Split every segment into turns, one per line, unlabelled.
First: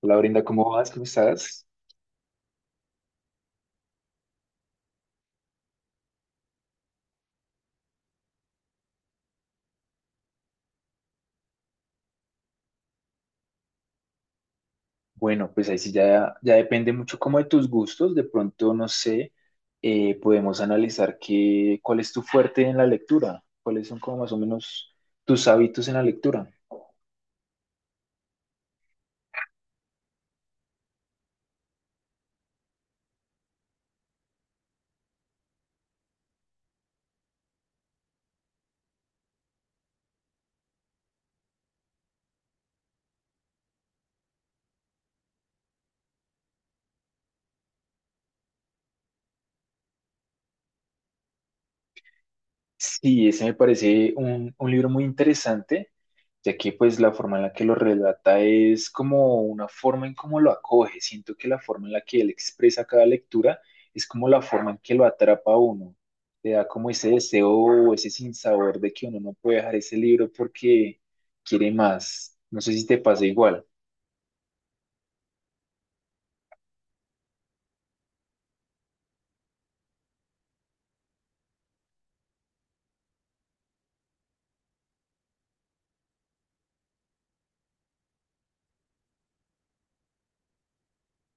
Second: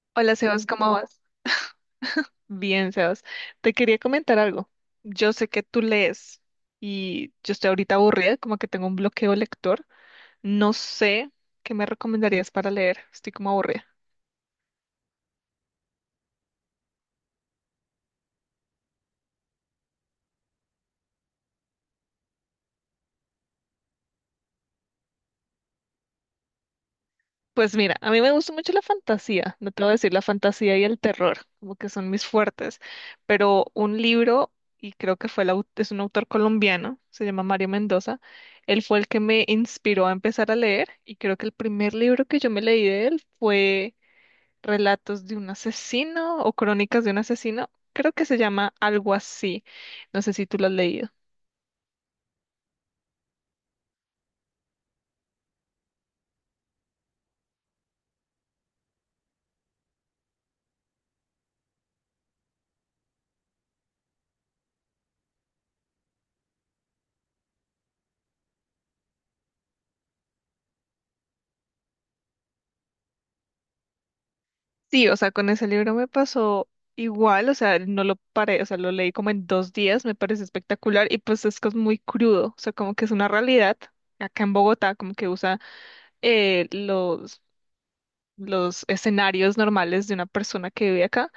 Hola
Hola
Brenda,
Sebas,
¿cómo vas?
¿cómo
¿Cómo
vas?
estás?
Bien, Sebas. Te quería comentar algo. Yo sé que tú lees y yo estoy ahorita aburrida, como que tengo un bloqueo lector. No sé qué me recomendarías para leer. Estoy como aburrida.
Bueno, pues ahí sí ya depende mucho como de tus gustos. De pronto, no sé, podemos analizar cuál es tu fuerte en la lectura, cuáles son como más o menos tus hábitos en la lectura.
Pues mira, a mí me gusta mucho la fantasía, no te voy a decir la fantasía y el terror, como que son mis fuertes, pero un libro, y creo que fue es un autor colombiano, se llama Mario Mendoza, él fue el que me inspiró a empezar a leer y creo que el primer libro que yo me leí de él fue Relatos de un asesino o Crónicas de un asesino. Creo que se llama algo así. No sé si tú lo has leído.
Sí, ese me parece un libro muy interesante, ya que pues la forma en la que lo relata es como una forma en cómo lo acoge. Siento que la forma en la que él expresa cada lectura es como la forma en que lo atrapa a uno. Te da como ese deseo o ese sinsabor de que uno no puede dejar ese libro porque quiere más. No sé si te pasa igual.
Sí, o sea, con ese libro me pasó igual, o sea, no lo paré, o sea, lo leí como en 2 días, me parece espectacular y pues es que es muy crudo, o sea, como que es una realidad acá en Bogotá, como que usa eh, los, los escenarios normales de una persona que vive acá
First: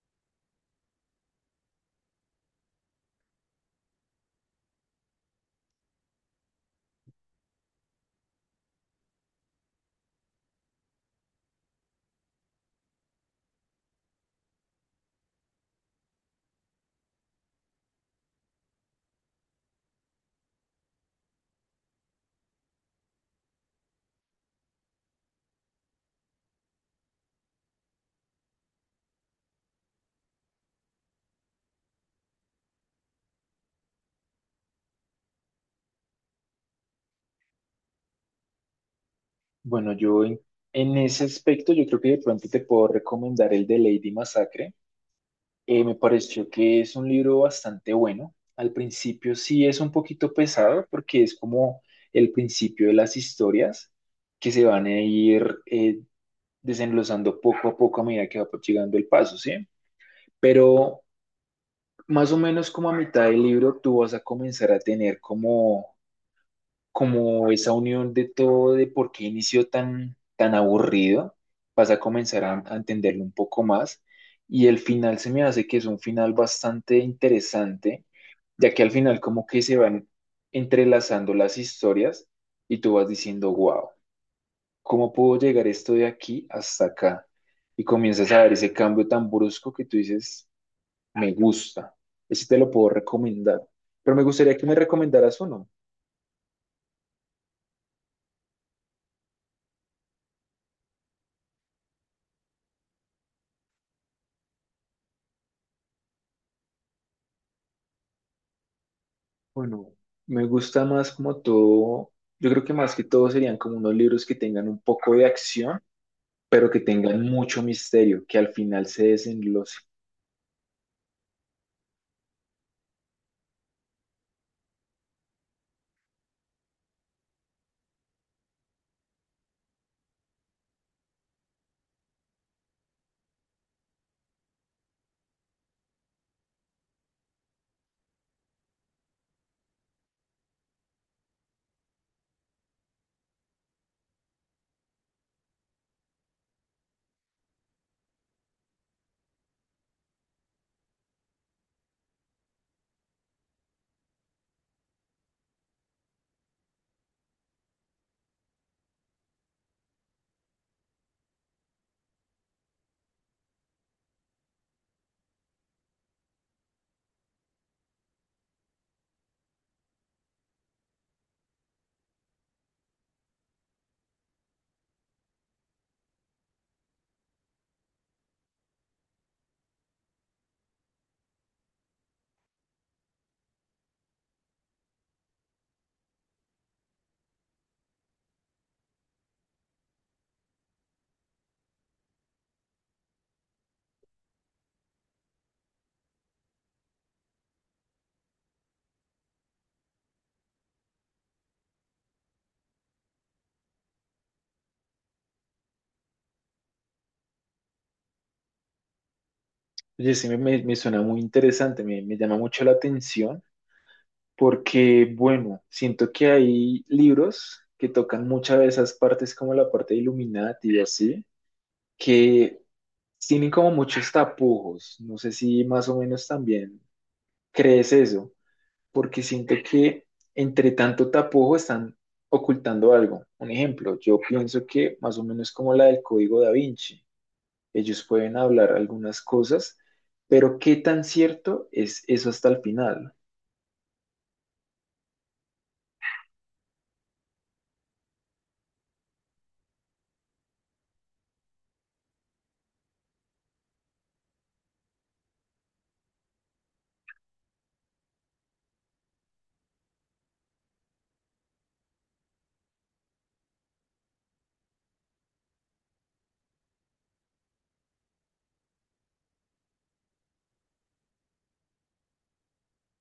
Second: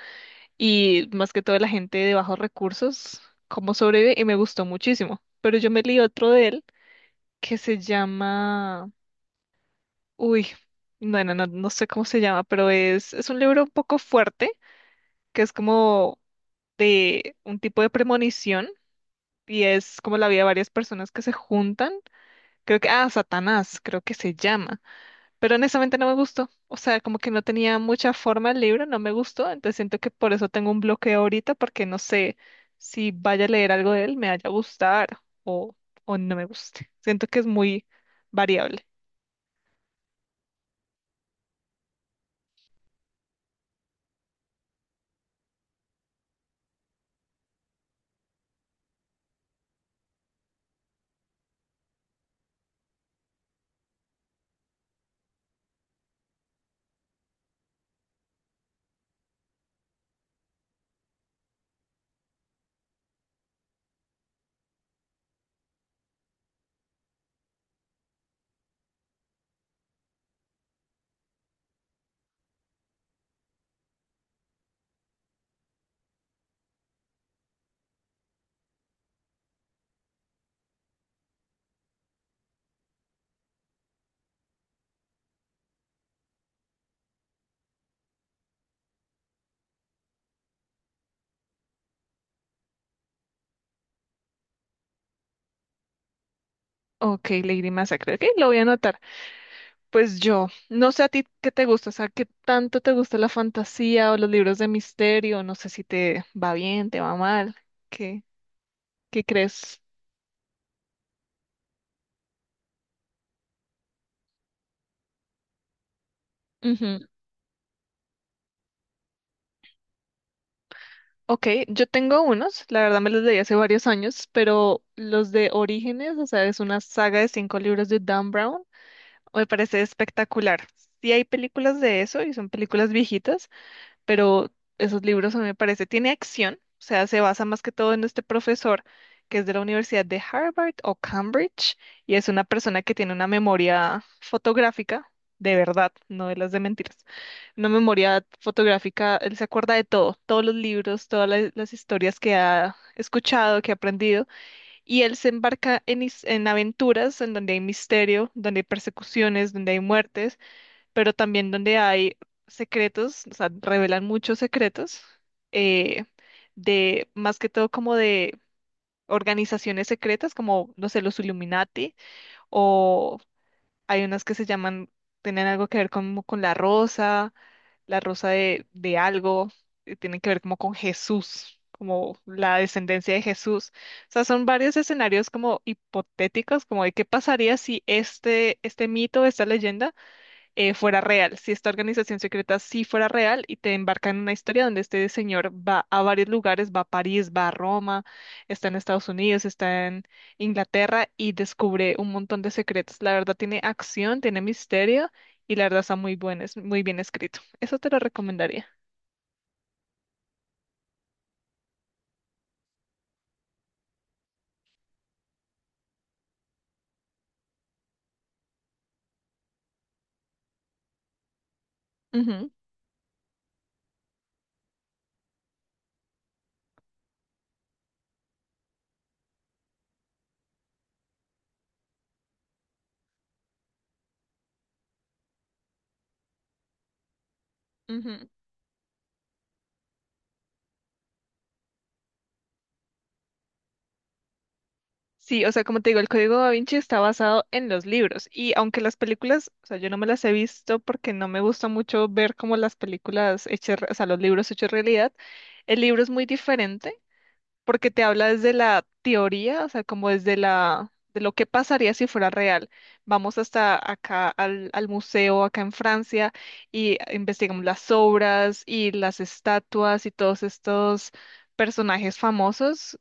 y más que todo la gente de bajos recursos, cómo sobrevive y me gustó muchísimo. Pero yo me leí otro de él que se llama, uy, bueno, no, no sé cómo se llama, pero es un libro un poco fuerte, que es como de un tipo de premonición y es como la vida de varias personas que se juntan. Creo que, ah, Satanás, creo que se llama, pero honestamente no me gustó, o sea, como que no tenía mucha forma el libro, no me gustó, entonces siento que por eso tengo un bloqueo ahorita, porque no sé si vaya a leer algo de él, me vaya a gustar o, o no me guste. Siento que es muy variable.
Bueno, en ese aspecto yo creo que de pronto te puedo recomendar el de Lady Masacre. Me pareció que es un libro bastante bueno. Al principio sí es un poquito pesado porque es como el principio de las historias que se van a ir desenlozando poco a poco a medida que va llegando el paso, ¿sí? Pero más o menos como a mitad del libro tú vas a comenzar a tener como esa unión de todo, de por qué inició tan aburrido, vas a comenzar a entenderlo un poco más. Y el final se me hace que es un final bastante interesante, ya que al final como que se van entrelazando las historias y tú vas diciendo, wow, ¿cómo puedo llegar esto de aquí hasta acá? Y comienzas a ver ese cambio tan brusco que tú dices, me gusta, ese te lo puedo recomendar. Pero me gustaría que me recomendaras uno.
Ok, Lady Massacre. Ok, lo voy a anotar. Pues yo, no sé a ti qué te gusta, o sea, qué tanto te gusta la fantasía o los libros de misterio, no sé si te va bien, te va mal, ¿qué, qué crees?
Bueno, me gusta más como todo, yo creo que más que todo serían como unos libros que tengan un poco de acción, pero que
Ujú.
tengan mucho misterio, que al final se desenlace.
Ok, yo tengo unos, la verdad me los leí hace varios años, pero los de Orígenes, o sea, es una saga de cinco libros de Dan Brown, me parece espectacular. Sí hay películas de eso y son películas viejitas, pero esos libros a mí me parece, tiene acción, o sea, se basa más que todo en este profesor que es de la Universidad de Harvard o Cambridge y es una persona que tiene una memoria fotográfica de verdad, no de las de mentiras. Una memoria fotográfica, él se acuerda de todo, todos los libros, todas las historias que ha escuchado, que ha aprendido y él se embarca en aventuras en donde hay misterio, donde hay persecuciones, donde hay muertes pero también donde hay secretos, o sea, revelan muchos secretos eh, de más que todo como de organizaciones secretas, como, no sé, los Illuminati, o hay unas que se llaman, tienen algo que ver como con la rosa de algo, y tienen que ver como con Jesús, como la descendencia de Jesús. O sea, son varios escenarios como hipotéticos, como de qué pasaría si este mito, esta leyenda fuera real, si esta organización secreta sí fuera real y te embarca en una historia donde este señor va a varios lugares, va a París, va a Roma, está en Estados Unidos, está en Inglaterra y descubre un montón de secretos. La verdad tiene acción, tiene misterio y la verdad está muy bueno, es muy bien escrito. Eso te lo recomendaría.
Oye, me suena muy interesante, me llama mucho la atención, porque bueno, siento que hay libros que tocan muchas de esas partes como la parte de Illuminati y así,
Ujú,
que tienen como muchos tapujos, no sé si más o menos también crees eso. Porque siento que entre tanto tapujo están ocultando algo. Un ejemplo, yo pienso que más o menos como la del Código Da Vinci, ellos
ujú.
pueden hablar algunas cosas, pero qué tan cierto es eso hasta el final.
Sí, o sea, como te digo, el Código Da Vinci está basado en los libros y aunque las películas, o sea, yo no me las he visto porque no me gusta mucho ver como las películas hechas, o sea, los libros hechos realidad, el libro es muy diferente porque te habla desde la teoría, o sea, como desde de lo que pasaría si fuera real. Vamos hasta acá al museo, acá en Francia, y investigamos las obras y las estatuas y todos estos personajes famosos.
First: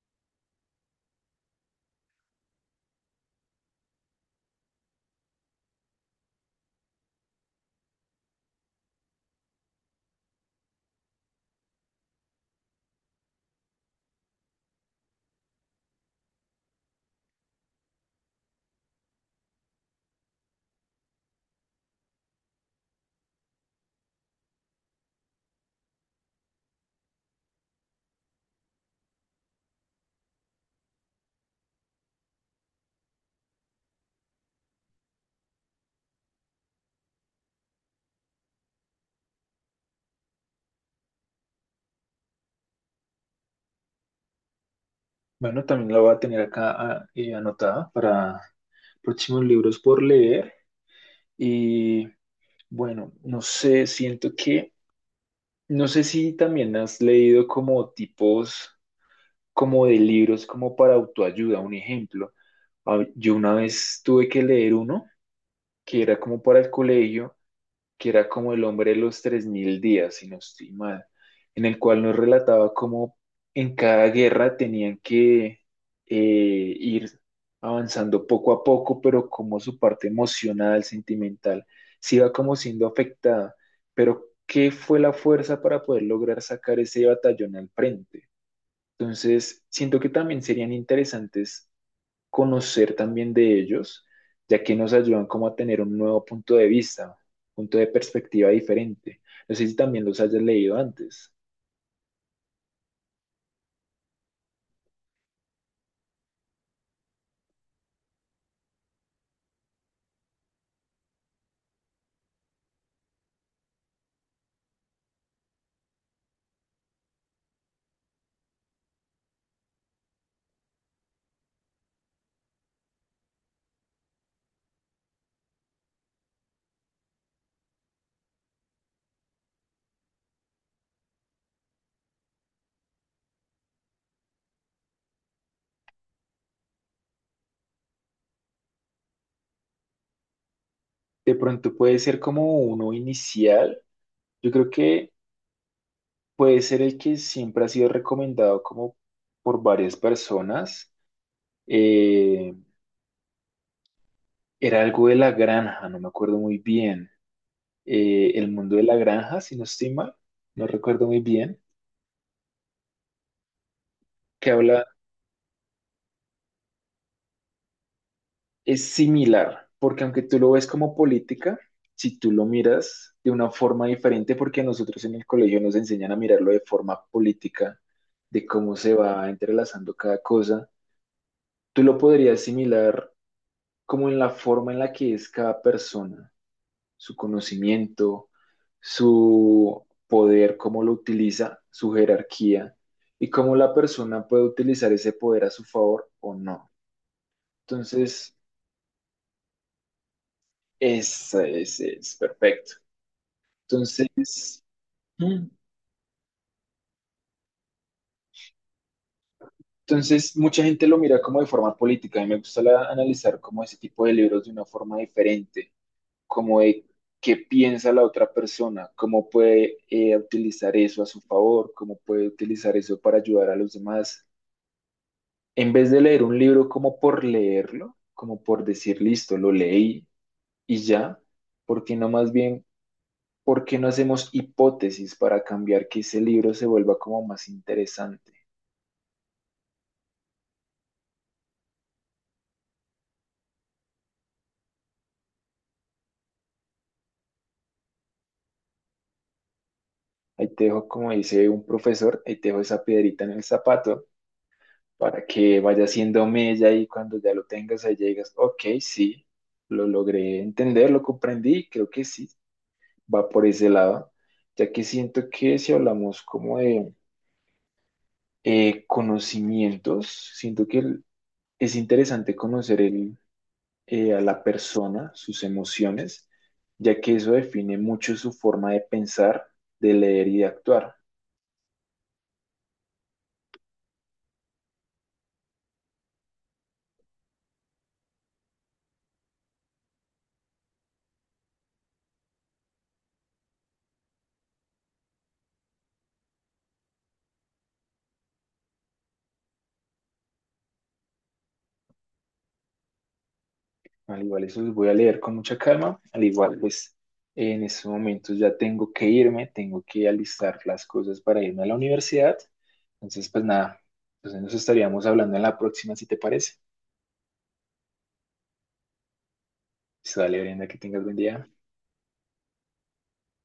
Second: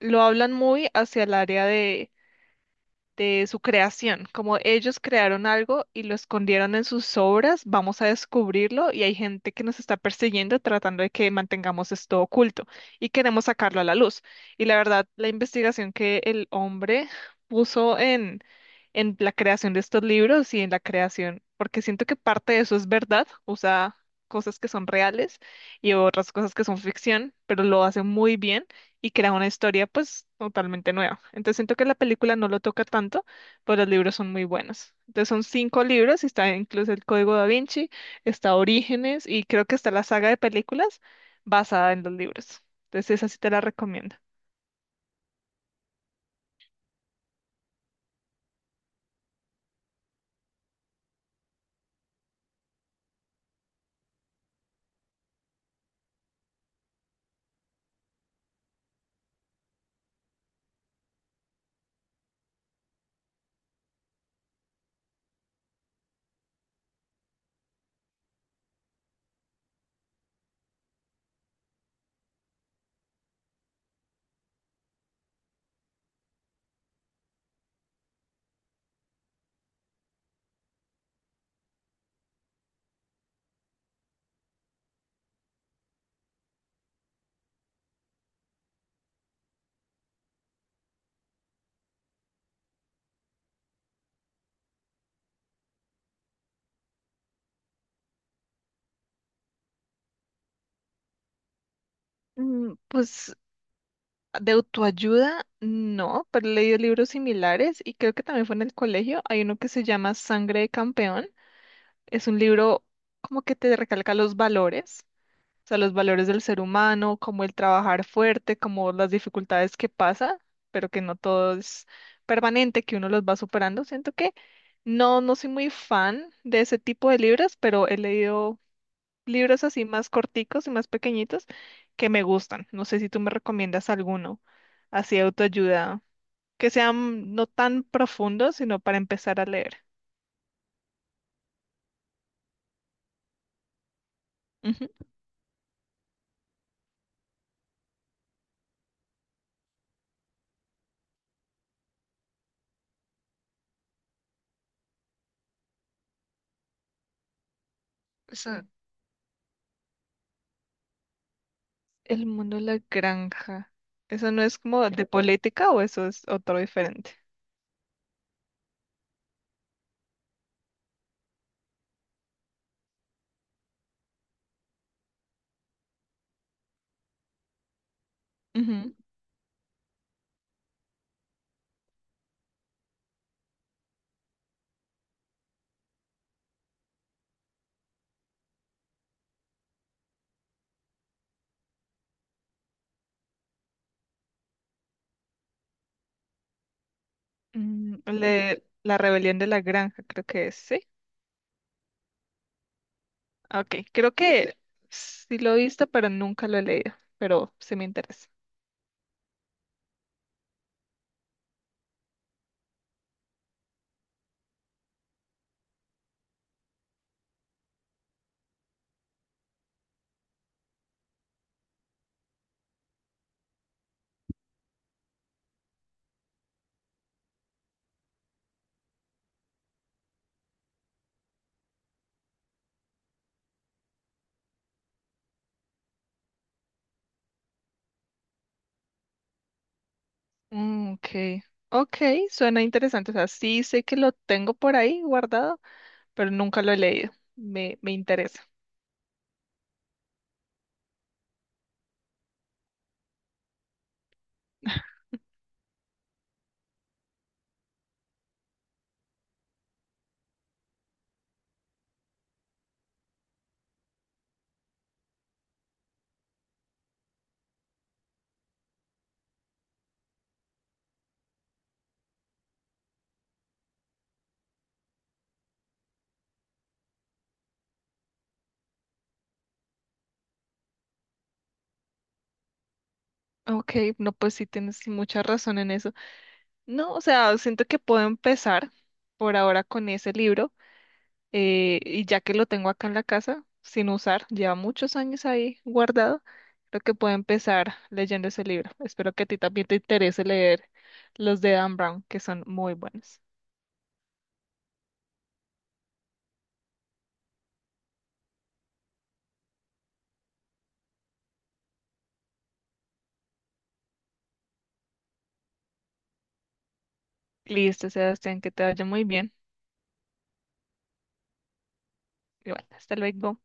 Lo hablan muy hacia el área de su creación, como ellos crearon algo y lo escondieron en sus obras, vamos a descubrirlo y hay gente que nos está persiguiendo tratando de que mantengamos esto oculto y queremos sacarlo a la luz. Y la verdad, la investigación que el hombre puso en la creación de estos libros y en la creación, porque siento que parte de eso es verdad, usa cosas que son reales y otras cosas que son ficción, pero lo hace muy bien y crea una historia pues totalmente nueva. Entonces siento que la película no lo toca tanto, pero los libros son muy buenos. Entonces son cinco libros, y está incluso el Código da Vinci, está Orígenes y creo que está la saga de películas basada en los libros. Entonces esa sí te la recomiendo.
Bueno, también la voy a tener acá anotada para próximos libros por leer. Y bueno, no sé, no sé si también has leído como tipos como de libros como para autoayuda. Un ejemplo, yo una vez tuve que leer uno que era como para el colegio, que era como El hombre de los 3000 días, si no estoy mal, en el cual nos relataba cómo en cada guerra tenían que ir avanzando poco a poco, pero como su parte emocional, sentimental, se iba como siendo afectada. Pero, ¿qué fue la fuerza para poder lograr sacar ese batallón al frente? Entonces, siento que también serían interesantes conocer también de ellos, ya que nos ayudan como a tener un nuevo punto de vista, punto de perspectiva diferente. No sé si también los hayas leído antes.
Pues de autoayuda, no, pero he leído libros similares y creo que también fue en el colegio. Hay uno que se llama Sangre de Campeón. Es un libro como que te recalca los valores. O sea, los valores del ser humano, como el trabajar fuerte, como las dificultades que pasa, pero que no todo es permanente, que uno los va superando. Siento que no, no soy muy fan de ese tipo de libros, pero he leído libros así más corticos y más pequeñitos que me gustan. No sé si tú me recomiendas alguno, así de autoayuda, que sean no tan profundos, sino para empezar a leer.
De pronto puede ser como uno inicial. Yo creo
Ujú.
que puede ser el que siempre ha sido recomendado como por varias personas. Eh, Era algo de la granja, no me acuerdo muy bien. El mundo de la granja, si no estoy mal, no recuerdo muy bien
El mundo de la granja. ¿Eso no
que
es
habla.
como de política o eso es otro diferente?
Es similar, porque aunque tú lo ves como política, si tú lo miras de una forma diferente, porque a nosotros en el colegio nos enseñan a mirarlo de forma política, de cómo se
Ujú.
va entrelazando cada cosa, tú lo podrías asimilar como en la forma en la que es cada persona, su conocimiento, su poder, cómo lo utiliza, su jerarquía y cómo la persona puede utilizar ese poder a su favor o no.
Mm,
Entonces,
le- la rebelión de la granja, creo que es, ¿sí?
es perfecto.
Ah, Ok, creo que
Entonces,
sí
mm,
lo he visto, pero nunca lo he leído, pero sí me interesa.
Mucha gente lo mira como de forma política. A mí me gusta analizar como ese tipo de libros de una forma diferente, como de qué piensa la otra persona, cómo puede utilizar eso a su favor, cómo puede utilizar eso para ayudar a los demás. En vez de leer un libro como por leerlo, como por decir, listo, lo leí y ya, porque no más bien, ¿por qué no hacemos hipótesis para cambiar que ese libro se vuelva como más interesante?
Mm, ok, ok, suena interesante. O sea, sí sé que lo tengo por ahí guardado, pero nunca lo he leído. Me interesa.
Ahí te dejo, como dice un profesor, ahí te dejo esa piedrita en el zapato para que vaya haciendo mella y cuando ya lo tengas ahí llegas, ok, sí, lo logré entender, lo comprendí, y creo que sí, va por ese lado, ya que siento que si hablamos como de conocimientos, siento que es interesante conocer a la persona, sus emociones, ya que eso define mucho su forma de pensar, de leer y de actuar.
Ok, no, pues sí tienes mucha razón en eso. No, o sea, siento que puedo empezar por ahora con ese libro y ya que lo tengo acá en la casa, sin usar, lleva muchos años ahí guardado, creo que puedo empezar leyendo ese libro. Espero que a ti también te interese leer los de Dan Brown, que son muy buenos.
Al igual, eso los voy a leer con mucha calma. Al igual, pues en estos momentos ya tengo que irme, tengo que alistar las cosas para irme a la universidad. Entonces, pues nada, entonces nos estaríamos hablando en la próxima, si te parece.
Listo, Sebastián, que te vaya muy bien.
Pues, dale, Brenda, que tengas buen día.
Y bueno, hasta luego.